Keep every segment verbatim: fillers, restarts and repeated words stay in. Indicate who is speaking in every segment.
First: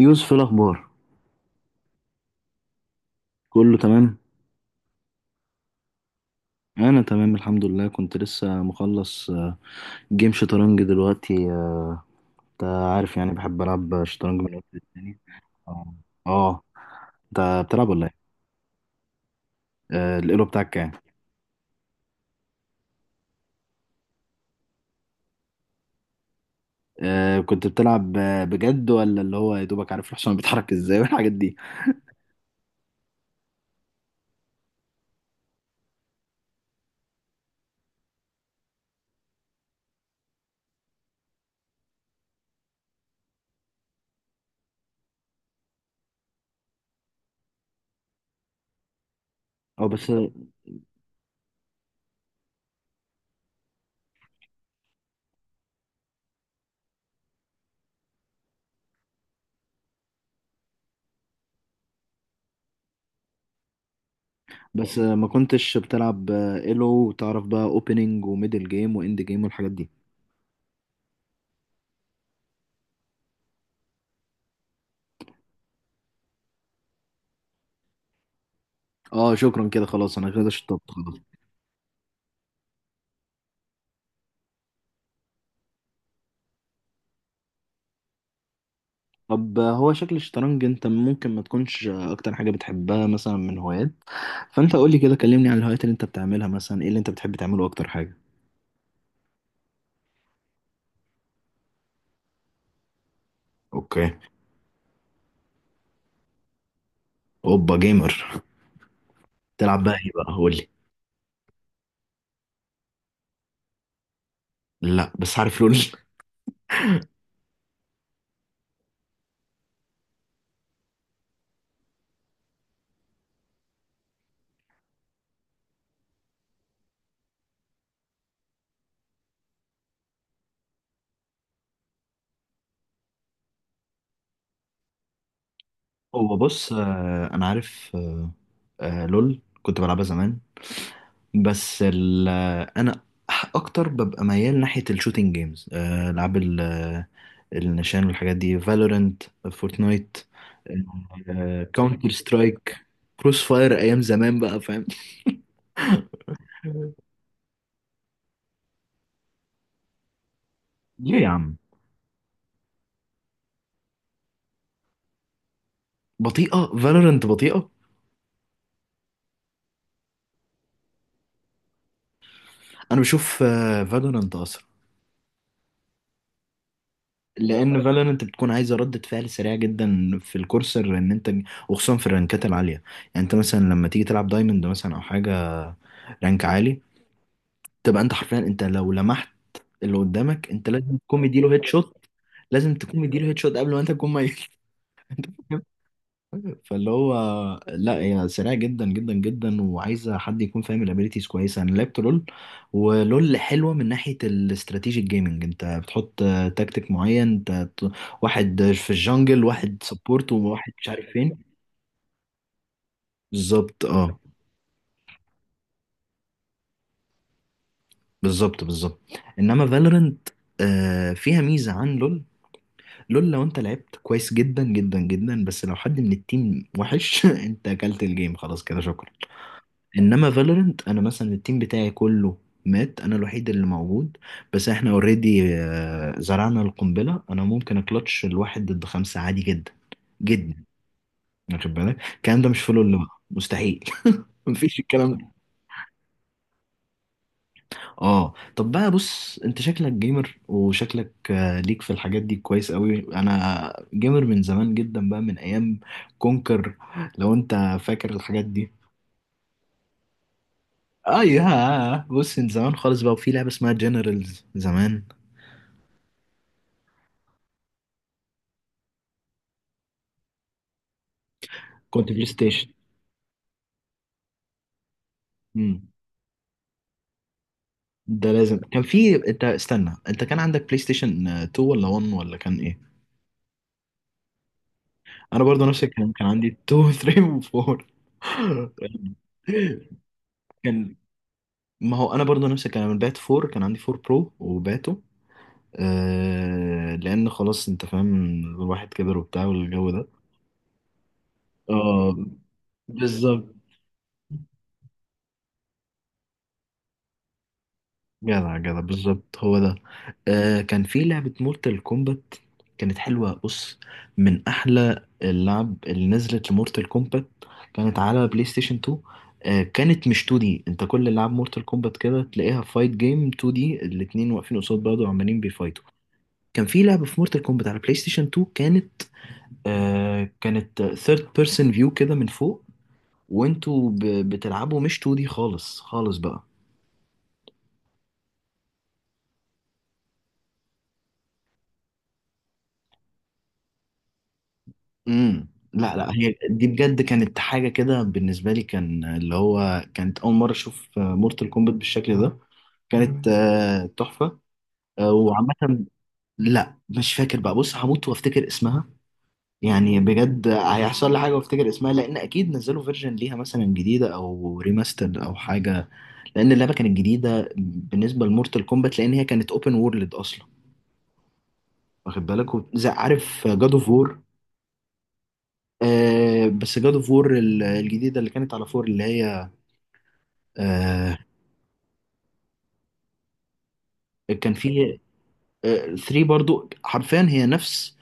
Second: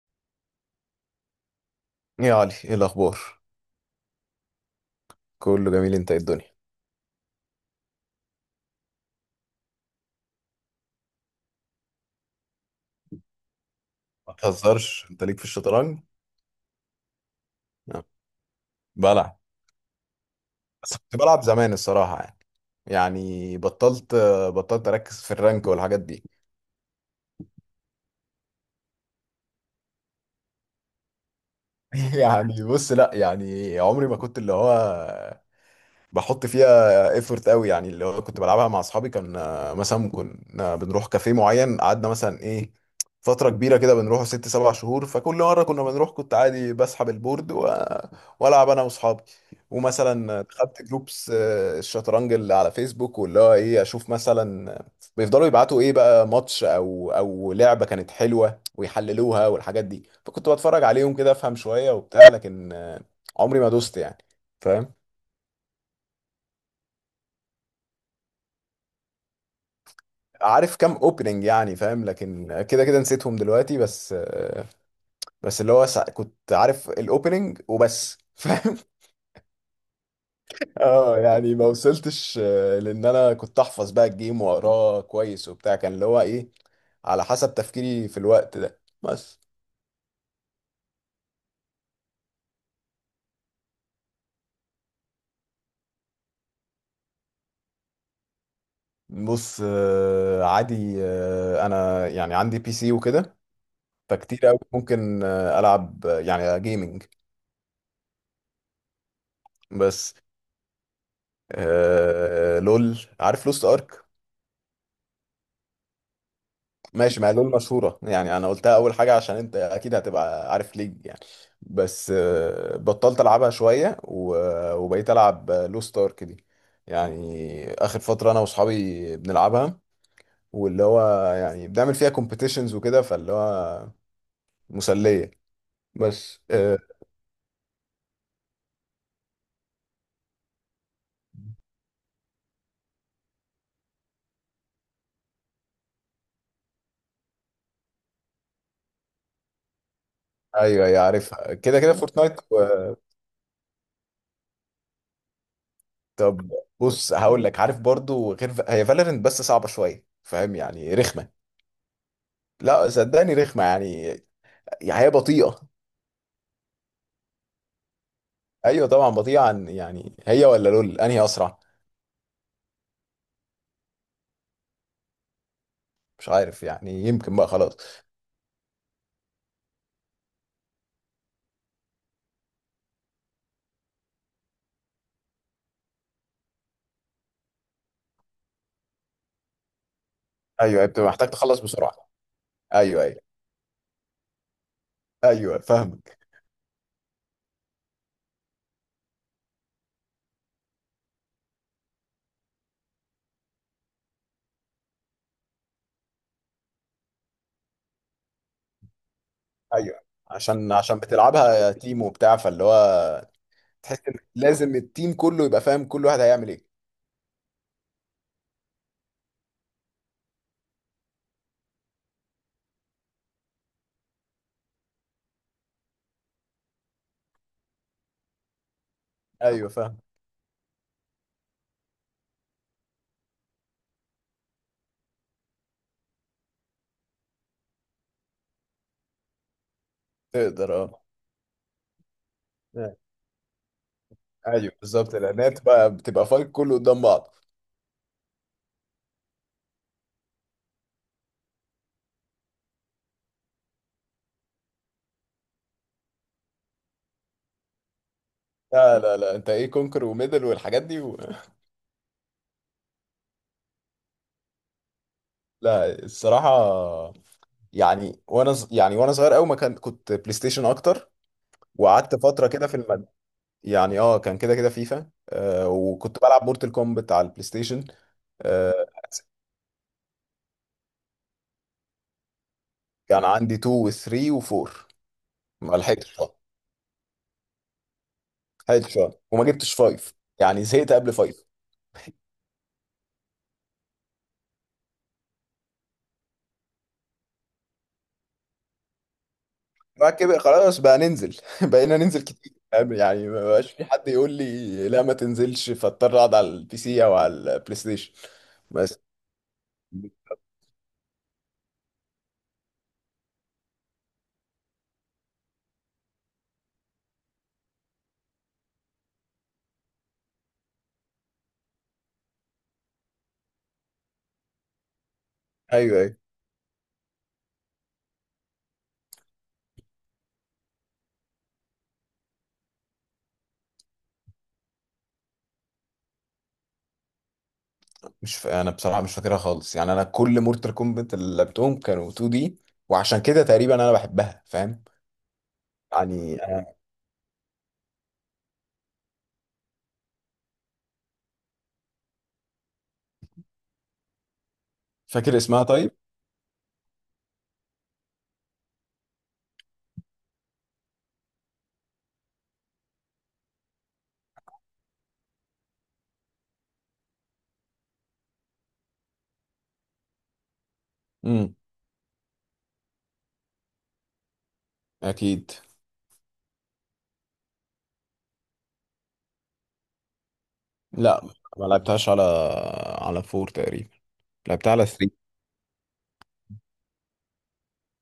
Speaker 1: يوسف، إيه الأخبار؟
Speaker 2: ايه يا علي، ايه الاخبار؟
Speaker 1: كله تمام.
Speaker 2: كله جميل. انت إيه الدنيا؟
Speaker 1: أنا تمام الحمد لله. كنت لسه مخلص آه، جيم شطرنج دلوقتي. آه، أنت عارف يعني بحب ألعب
Speaker 2: ما
Speaker 1: شطرنج من وقت
Speaker 2: تهزرش،
Speaker 1: للتاني.
Speaker 2: انت ليك في
Speaker 1: آه.
Speaker 2: الشطرنج.
Speaker 1: آه، أنت بتلعب
Speaker 2: آه،
Speaker 1: ولا إيه؟
Speaker 2: بلعب.
Speaker 1: آه، الإيلو بتاعك كام؟
Speaker 2: بس كنت بلعب زمان الصراحه، يعني يعني بطلت بطلت اركز في الرانك والحاجات دي.
Speaker 1: آه، كنت بتلعب آه، بجد ولا اللي هو يا دوبك عارف الحصان بيتحرك إزاي والحاجات دي؟
Speaker 2: يعني بص، لا، يعني عمري ما كنت اللي هو بحط فيها ايفورت قوي، يعني اللي هو كنت بلعبها مع اصحابي. كان آه، مثلا كنا بنروح كافيه معين، قعدنا مثلا ايه فترة كبيرة كده بنروحه ست سبع شهور. فكل مرة كنا بنروح كنت عادي بسحب البورد و... والعب انا واصحابي.
Speaker 1: أه، بس
Speaker 2: ومثلا دخلت جروبس آه، الشطرنج اللي على فيسبوك، واللي هو ايه اشوف مثلا بيفضلوا يبعتوا ايه بقى ماتش او او لعبة كانت حلوة، ويحللوها والحاجات دي. فكنت بتفرج عليهم كده، افهم شوية وبتاع، لكن آه، عمري ما دوست يعني، فاهم.
Speaker 1: بس آه، ما كنتش بتلعب آه، إيلو وتعرف بقى أوبننج وميدل جيم وإند جيم والحاجات دي؟
Speaker 2: عارف كام اوبننج، يعني فاهم، لكن كده كده نسيتهم دلوقتي. بس بس اللي هو سع- كنت عارف الاوبننج وبس، فاهم.
Speaker 1: أه، شكرا كده، خلاص أنا كده شطبت.
Speaker 2: اه يعني ما وصلتش، آه، لان انا كنت احفظ بقى الجيم واقراه كويس وبتاع، كان اللي هو ايه على حسب تفكيري في الوقت ده. بس
Speaker 1: طب هو شكل الشطرنج انت ممكن ما تكونش اكتر حاجة بتحبها، مثلا من هوايات، فانت قولي كده، كلمني عن الهوايات اللي انت بتعملها. مثلا ايه اللي انت بتحب تعمله اكتر حاجة؟
Speaker 2: بص، آه، عادي. آه، انا يعني عندي بي سي وكده،
Speaker 1: اوكي.
Speaker 2: فكتير قوي ممكن آه، العب، آه، يعني جيمنج.
Speaker 1: اوبا جيمر، تلعب بقى ايه
Speaker 2: بس
Speaker 1: بقى؟ قولي.
Speaker 2: آه، لول، عارف لوست ارك؟
Speaker 1: لا، بس عارف لول.
Speaker 2: ماشي، ما هي لول مشهورة يعني، أنا قلتها أول حاجة عشان أنت أكيد هتبقى عارف ليج يعني. بس آه، بطلت ألعبها شوية و- وبقيت ألعب لو ستارك دي. يعني آخر فترة أنا وأصحابي بنلعبها، واللي هو يعني بنعمل فيها كومبيتيشنز وكده، فاللي هو مسلية.
Speaker 1: هو
Speaker 2: بس
Speaker 1: بص،
Speaker 2: آه،
Speaker 1: آه، انا عارف. آه، آه، لول كنت بلعبها زمان، بس ال انا اكتر ببقى ميال ناحيه الشوتينج جيمز، العاب ال- آه، النشان والحاجات دي. فالورنت، فورتنايت،
Speaker 2: أيوه، أيوه، عارفها كده كده،
Speaker 1: كاونتر
Speaker 2: فورتنايت
Speaker 1: سترايك،
Speaker 2: و-
Speaker 1: كروس فاير ايام زمان بقى، فاهم؟
Speaker 2: طب بص، هقول لك، عارف برضو غير هي، فالورنت بس صعبة شوية، فاهم يعني
Speaker 1: ليه يا
Speaker 2: رخمة.
Speaker 1: عم؟
Speaker 2: لا صدقني رخمة يعني، يعني هي بطيئة.
Speaker 1: بطيئه؟ فالورنت بطيئه؟
Speaker 2: ايوه طبعا بطيئه. عن يعني هي ولا لول انهي اسرع؟
Speaker 1: انا بشوف فالورنت اسرع،
Speaker 2: مش عارف يعني، يمكن بقى خلاص.
Speaker 1: لان فالورنت بتكون عايزه ردة فعل سريعه جدا في الكورسر، ان انت، وخصوصا في الرانكات العاليه، يعني انت مثلا لما تيجي تلعب دايموند مثلا او حاجه، رانك عالي، تبقى انت حرفيا انت لو لمحت اللي قدامك انت
Speaker 2: ايوه،
Speaker 1: لازم
Speaker 2: بتبقى
Speaker 1: تكون
Speaker 2: محتاج
Speaker 1: مديله
Speaker 2: تخلص
Speaker 1: هيد شوت،
Speaker 2: بسرعه.
Speaker 1: لازم تكون
Speaker 2: ايوه، ايوه،
Speaker 1: مديله هيد شوت قبل ما انت تكون ميت.
Speaker 2: ايوه، فاهمك.
Speaker 1: فاللي هو، لا هي سريعه جدا جدا جدا وعايزه حد يكون فاهم الابيليتيز كويسه. انا لعبت لول، ولول حلوه من ناحيه الاستراتيجيك جيمنج، انت بتحط آه، تكتيك معين، انت ت- واحد في الجنجل، واحد
Speaker 2: ايوه،
Speaker 1: سبورت،
Speaker 2: عشان
Speaker 1: وواحد مش
Speaker 2: عشان
Speaker 1: عارف فين.
Speaker 2: بتلعبها تيم وبتاع، فاللي هو
Speaker 1: بالظبط.
Speaker 2: تحس ان
Speaker 1: اه
Speaker 2: لازم التيم كله يبقى فاهم كل واحد هيعمل ايه.
Speaker 1: بالظبط، بالظبط. انما فالورنت فيها ميزه عن لول. لول لو انت لعبت كويس جدا جدا جدا بس لو حد من التيم وحش انت اكلت الجيم خلاص كده، شكرا.
Speaker 2: ايوه فاهم،
Speaker 1: انما فالورنت انا مثلا التيم بتاعي كله مات، انا الوحيد اللي موجود، بس احنا اوريدي زرعنا القنبله، انا ممكن اكلتش الواحد ضد خمسه عادي جدا جدا.
Speaker 2: تقدر اه.
Speaker 1: واخد بالك الكلام ده مش في لول بقى، مستحيل.
Speaker 2: ايوه
Speaker 1: مفيش
Speaker 2: بالظبط،
Speaker 1: الكلام.
Speaker 2: لان هي بتبقى بتبقى فايت كله قدام بعض.
Speaker 1: اه طب بقى بص، انت شكلك جيمر وشكلك آه، ليك في الحاجات دي كويس قوي. انا جيمر من زمان جدا بقى، من ايام كونكر. لو انت فاكر الحاجات دي.
Speaker 2: لا لا لا، انت ايه كونكر وميدل والحاجات دي و...
Speaker 1: اه يا بص، من زمان خالص بقى، وفي لعبة اسمها جنرالز زمان.
Speaker 2: لا الصراحه، يعني وانا ص- يعني وانا صغير قوي ما كان، كنت بلاي ستيشن اكتر.
Speaker 1: كنت
Speaker 2: وقعدت
Speaker 1: بلاي
Speaker 2: فتره
Speaker 1: ستيشن.
Speaker 2: كده في المد. يعني اه كان كده كده فيفا، آه
Speaker 1: امم،
Speaker 2: وكنت بلعب مورتال كومبت على البلاي ستيشن.
Speaker 1: ده لازم كان في، انت استنى، انت كان عندك بلاي ستيشن آه، اتنين ولا واحد ولا كان ايه؟
Speaker 2: كان عندي اتنين و3 و4.
Speaker 1: انا برضو
Speaker 2: ما
Speaker 1: نفس الكلام،
Speaker 2: لحقتش
Speaker 1: كان
Speaker 2: طبعا.
Speaker 1: عندي اتنين، تلاته و اربعه.
Speaker 2: لحقتش طبعا. وما جبتش فايف، يعني زهقت
Speaker 1: كان،
Speaker 2: قبل فايف.
Speaker 1: ما هو انا برضو نفس الكلام، البات اربعه، كان عندي اربعه برو وباته. آه لان خلاص انت فاهم، الواحد كبر وبتاع والجو ده.
Speaker 2: بعد كده خلاص بقى ننزل. بقينا
Speaker 1: اه
Speaker 2: ننزل كتير، فاهم؟ يعني ما
Speaker 1: بالظبط.
Speaker 2: بقاش في حد يقول لي لا ما تنزلش، فاضطر اقعد على البي سي او على البلاي ستيشن.
Speaker 1: جدع جدع،
Speaker 2: بس
Speaker 1: بالظبط هو ده. آه كان في لعبة مورتال كومبات كانت حلوة بص، من أحلى اللعب اللي نزلت لمورتال كومبات، كانت على بلاي ستيشن اتنين. آه كانت مش اتنين دي، انت كل اللعب مورتال كومبات كده تلاقيها فايت جيم، اتنين دي الاتنين واقفين قصاد بعض وعمالين بيفايتوا.
Speaker 2: ايوه، ايوه.
Speaker 1: كان في لعبة في مورتال كومبات على بلاي ستيشن اتنين كانت، آه كانت ثيرد بيرسون فيو كده من فوق، وانتوا ب- بتلعبوا، مش اتنين دي خالص خالص بقى.
Speaker 2: مش ف... انا بصراحه مش فاكرها خالص، يعني انا كل مورتال كومبت اللي لعبتهم كانوا 2 دي، وعشان كده تقريبا انا بحبها، فاهم.
Speaker 1: امم لا لا،
Speaker 2: يعني
Speaker 1: هي دي
Speaker 2: آه،
Speaker 1: بجد كانت حاجة كده بالنسبة لي، كان اللي هو كانت أول مرة أشوف مورتال كومبات بالشكل ده. كانت آه، تحفة. آه،
Speaker 2: فاكر اسمها
Speaker 1: وعامة،
Speaker 2: طيب؟
Speaker 1: لا مش فاكر بقى، بص هموت وافتكر اسمها، يعني بجد هيحصل لي حاجه وافتكر اسمها، لان اكيد نزلوا فيرجن ليها مثلا جديده او ريماسترد او حاجه، لان اللعبه كانت جديده بالنسبه لمورتال كومبات، لان هي كانت اوبن وورلد اصلا.
Speaker 2: امم
Speaker 1: واخد بالك وب- زي عارف جاد اوف وور؟
Speaker 2: اكيد.
Speaker 1: آه بس جاد اوف وور الجديده اللي كانت على فور اللي هي، آه
Speaker 2: لا ما لعبتهاش على على فور تقريبا،
Speaker 1: كان
Speaker 2: لعبتها على
Speaker 1: في
Speaker 2: تلاتة.
Speaker 1: تلاته برضو، حرفيا هي نفس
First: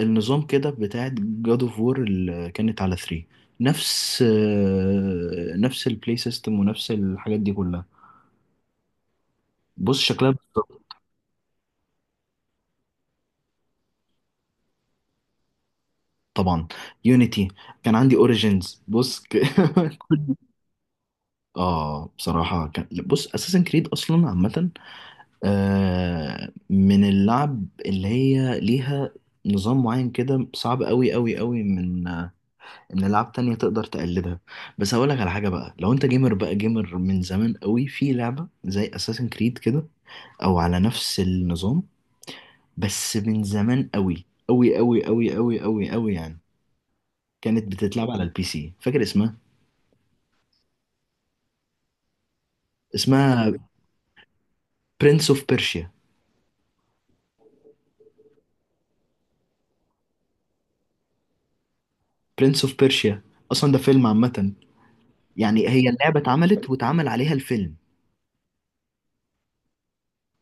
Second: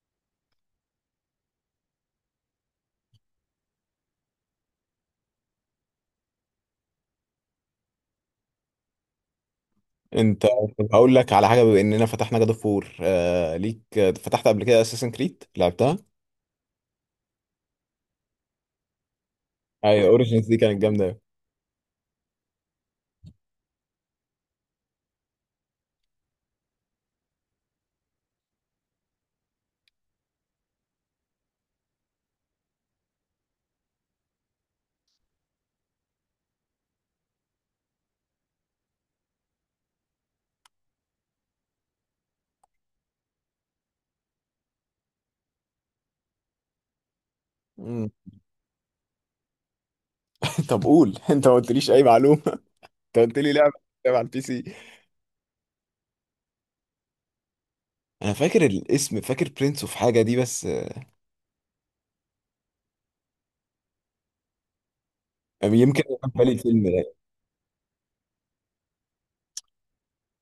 Speaker 1: النظام كده بتاعت جاد اوف وور اللي كانت على تلاته، نفس آه، نفس البلاي سيستم ونفس الحاجات دي كلها، بص شكلها
Speaker 2: انت طب
Speaker 1: بالظبط.
Speaker 2: هقول لك على حاجه، بما اننا فتحنا جاد اوف فور، آه ليك آه، فتحت قبل كده اساسن كريد، لعبتها.
Speaker 1: طبعا، يونيتي، كان عندي اوريجينز بص ك...
Speaker 2: ايوه اوريجينز دي كانت جامده أوي.
Speaker 1: اه بصراحة كان بص، اساسن كريد اصلا عامة آه من اللعب اللي هي ليها نظام معين كده صعب قوي قوي قوي، من آه، ان لعب تانية تقدر تقلدها. بس هقول لك على حاجة بقى، لو انت جيمر بقى، جيمر من زمان قوي، في لعبة زي اساسن كريد كده، او على نفس النظام، بس من زمان قوي قوي قوي قوي قوي قوي قوي يعني، كانت بتتلعب
Speaker 2: مم.
Speaker 1: على البي سي، فاكر اسمها؟
Speaker 2: طب قول، انت ما قلتليش اي معلومه. انت قلت
Speaker 1: اسمها
Speaker 2: لي لعبه لعبه على البي سي.
Speaker 1: برنس اوف بيرشيا.
Speaker 2: انا فاكر الاسم، فاكر برنس اوف حاجه دي، بس آه،
Speaker 1: برنس اوف بيرشيا، اصلا ده فيلم عامه، يعني هي
Speaker 2: يمكن
Speaker 1: اللعبه
Speaker 2: كان بالي
Speaker 1: اتعملت
Speaker 2: الفيلم
Speaker 1: واتعمل
Speaker 2: ده،
Speaker 1: عليها الفيلم.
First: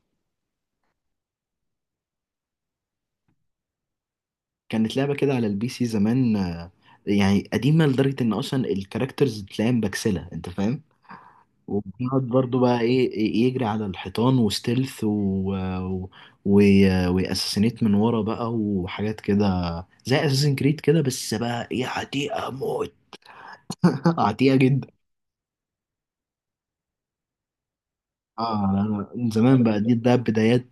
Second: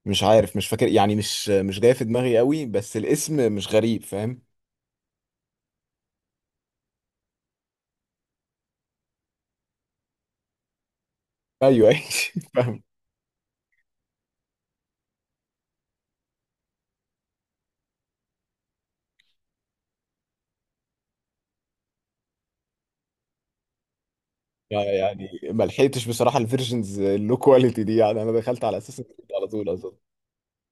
Speaker 2: مش عارف، مش فاكر يعني، مش مش جاي في دماغي قوي، بس الاسم مش غريب، فاهم.
Speaker 1: كانت لعبه كده على البي سي زمان، آه، يعني قديمه لدرجه ان اصلا الكاركترز تلاقيها مبكسله، انت فاهم.
Speaker 2: ايوه. أيوة،
Speaker 1: وبنقعد برضه بقى،
Speaker 2: فاهم.
Speaker 1: ايه إيه، يجري على الحيطان وستيلث، و... و... و... واساسينيت من ورا بقى وحاجات كده، زي اساسن كريد كده بس بقى ايه، عتيقه موت. عتيقه جدا.
Speaker 2: يعني ما لحقتش بصراحه الفيرجنز اللو كواليتي دي، يعني انا دخلت
Speaker 1: اه
Speaker 2: على اساس إن
Speaker 1: أنا من
Speaker 2: كنت على
Speaker 1: زمان
Speaker 2: طول
Speaker 1: بقى،
Speaker 2: اصلا.
Speaker 1: دي ده بدايات،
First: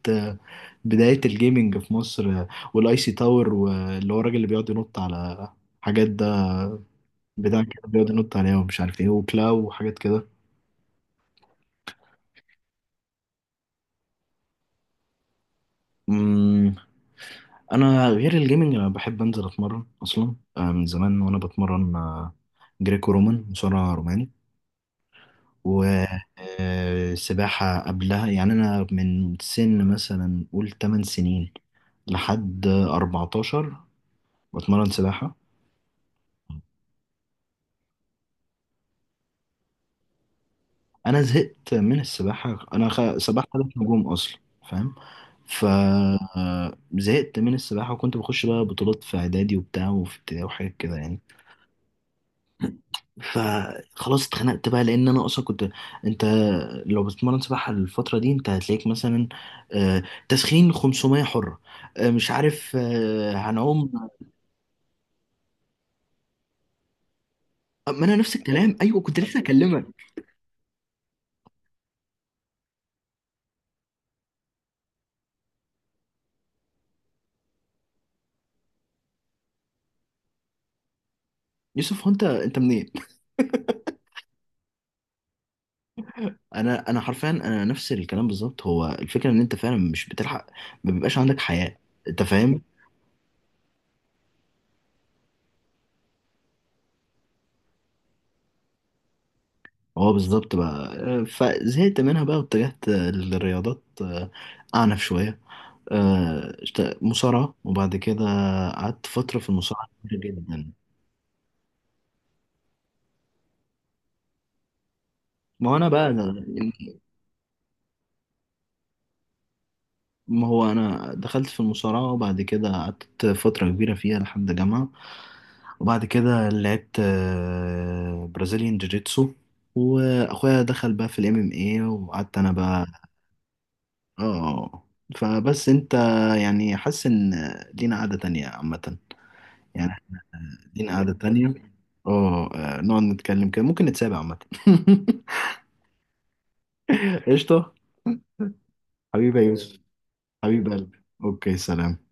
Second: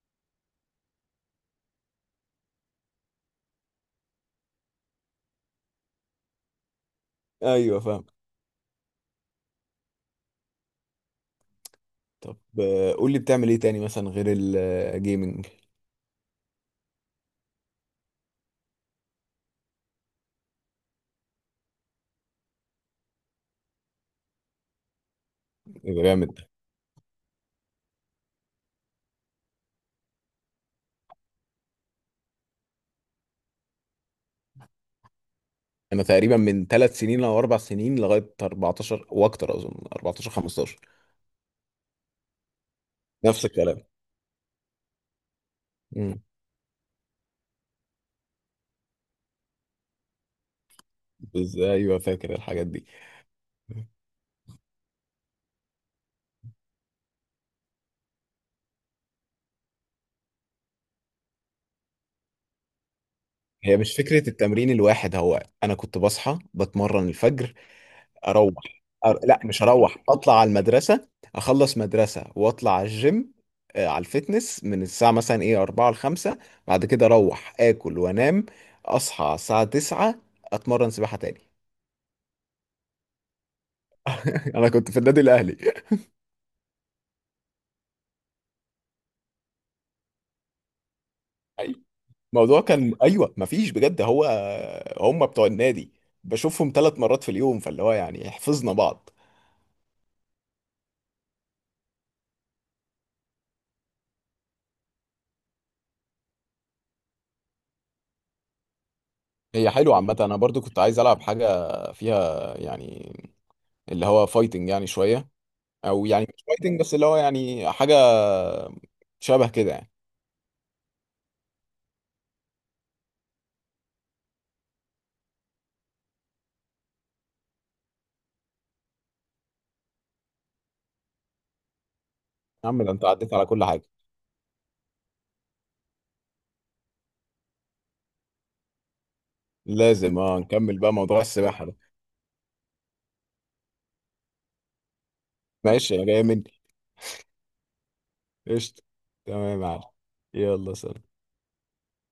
Speaker 1: بداية الجيمنج في مصر، والاي سي تاور، واللي هو الراجل اللي بيقعد ينط على حاجات ده، بتاع
Speaker 2: ايوه
Speaker 1: كده
Speaker 2: فاهم.
Speaker 1: بيقعد ينط عليها ومش عارف ايه، وكلاو وحاجات كده.
Speaker 2: طب آه، قول لي بتعمل ايه تاني مثلا غير الجيمنج؟
Speaker 1: أمم، انا غير الجيمنج انا بحب انزل اتمرن اصلا، آه، من زمان وانا بتمرن آه، جريكو رومان، مصارع روماني،
Speaker 2: يبقى جامد.
Speaker 1: وسباحة قبلها، يعني انا من سن مثلا قول تمن سنين لحد اربعتاشر بتمرن سباحة.
Speaker 2: انا تقريبا من ثلاث سنين او اربع سنين لغايه اربعتاشر واكتر، اظن اربعة عشر خمستاشر.
Speaker 1: انا زهقت من السباحه، انا خ...
Speaker 2: نفس
Speaker 1: سباحه ثلاث
Speaker 2: الكلام.
Speaker 1: نجوم اصلا، فاهم؟ ف
Speaker 2: امم
Speaker 1: آه، زهقت من السباحه وكنت بخش بقى بطولات في اعدادي وبتاع وفي ابتدائي وحاجات كده يعني.
Speaker 2: بس ايوه فاكر الحاجات دي.
Speaker 1: فخلاص اتخنقت بقى، لان انا اصلا كنت، انت لو بتتمرن سباحه الفتره دي انت هتلاقيك مثلا آه، تسخين خمسمية حره، آه، مش عارف آه،
Speaker 2: هي مش
Speaker 1: هنعوم.
Speaker 2: فكرة التمرين الواحد، هو أنا كنت بصحى بتمرن الفجر.
Speaker 1: آه، ما انا نفس
Speaker 2: اروح
Speaker 1: الكلام ايوه، كنت
Speaker 2: أر...
Speaker 1: لسه
Speaker 2: لا مش
Speaker 1: اكلمك.
Speaker 2: هروح، اطلع على المدرسه، اخلص مدرسه واطلع على الجيم، آه، على الفتنس من الساعه مثلا ايه اربعة ل خمسة. بعد كده اروح اكل وانام، اصحى على الساعه تسعة اتمرن سباحه تاني.
Speaker 1: يوسف هو انت انت منين؟
Speaker 2: انا كنت في النادي الاهلي.
Speaker 1: انا انا حرفيا انا نفس الكلام بالظبط، هو الفكره ان انت فعلا مش بتلحق، ما بيبقاش عندك حياه،
Speaker 2: أيوة.
Speaker 1: انت
Speaker 2: الموضوع
Speaker 1: فاهم.
Speaker 2: كان ايوه مفيش بجد، هو هم بتوع النادي بشوفهم ثلاث مرات في اليوم، فاللي هو يعني حفظنا بعض.
Speaker 1: هو بالظبط بقى، آه، فزهقت منها بقى واتجهت آه، للرياضات آه، اعنف شويه، آه، اشت- مصارعه، وبعد كده قعدت فتره في
Speaker 2: هي
Speaker 1: المصارعه
Speaker 2: حلوة عامة،
Speaker 1: كبيرة
Speaker 2: أنا برضو
Speaker 1: جدا.
Speaker 2: كنت عايز ألعب حاجة فيها يعني اللي هو فايتنج يعني شوية،
Speaker 1: ما هو انا
Speaker 2: او
Speaker 1: بقى،
Speaker 2: يعني مش فايتنج، بس اللي هو يعني حاجه شبه كده يعني.
Speaker 1: ما هو انا دخلت في المصارعه، وبعد كده قعدت فتره كبيره فيها لحد جامعه، وبعد كده لعبت آه، برازيليان جوجيتسو، واخويا دخل بقى في الام ام اي، وقعدت انا
Speaker 2: يا عم
Speaker 1: بقى.
Speaker 2: ده انت عديت على كل حاجه!
Speaker 1: اه. فبس انت، يعني حاسس ان لينا قعده تانية عامه، يعني
Speaker 2: لازم اه نكمل بقى
Speaker 1: لينا قعده
Speaker 2: موضوع
Speaker 1: تانية.
Speaker 2: السباحه ده.
Speaker 1: اه، آه، نقعد نتكلم كده، ممكن نتسابق عامه.
Speaker 2: ماشي، انا جاي مني.
Speaker 1: قشطه.
Speaker 2: قشطه.
Speaker 1: حبيبي يا
Speaker 2: تمام يا
Speaker 1: يوسف.
Speaker 2: معلم.
Speaker 1: حبيب
Speaker 2: يلا
Speaker 1: قلبي.
Speaker 2: سلام.
Speaker 1: اوكي سلام.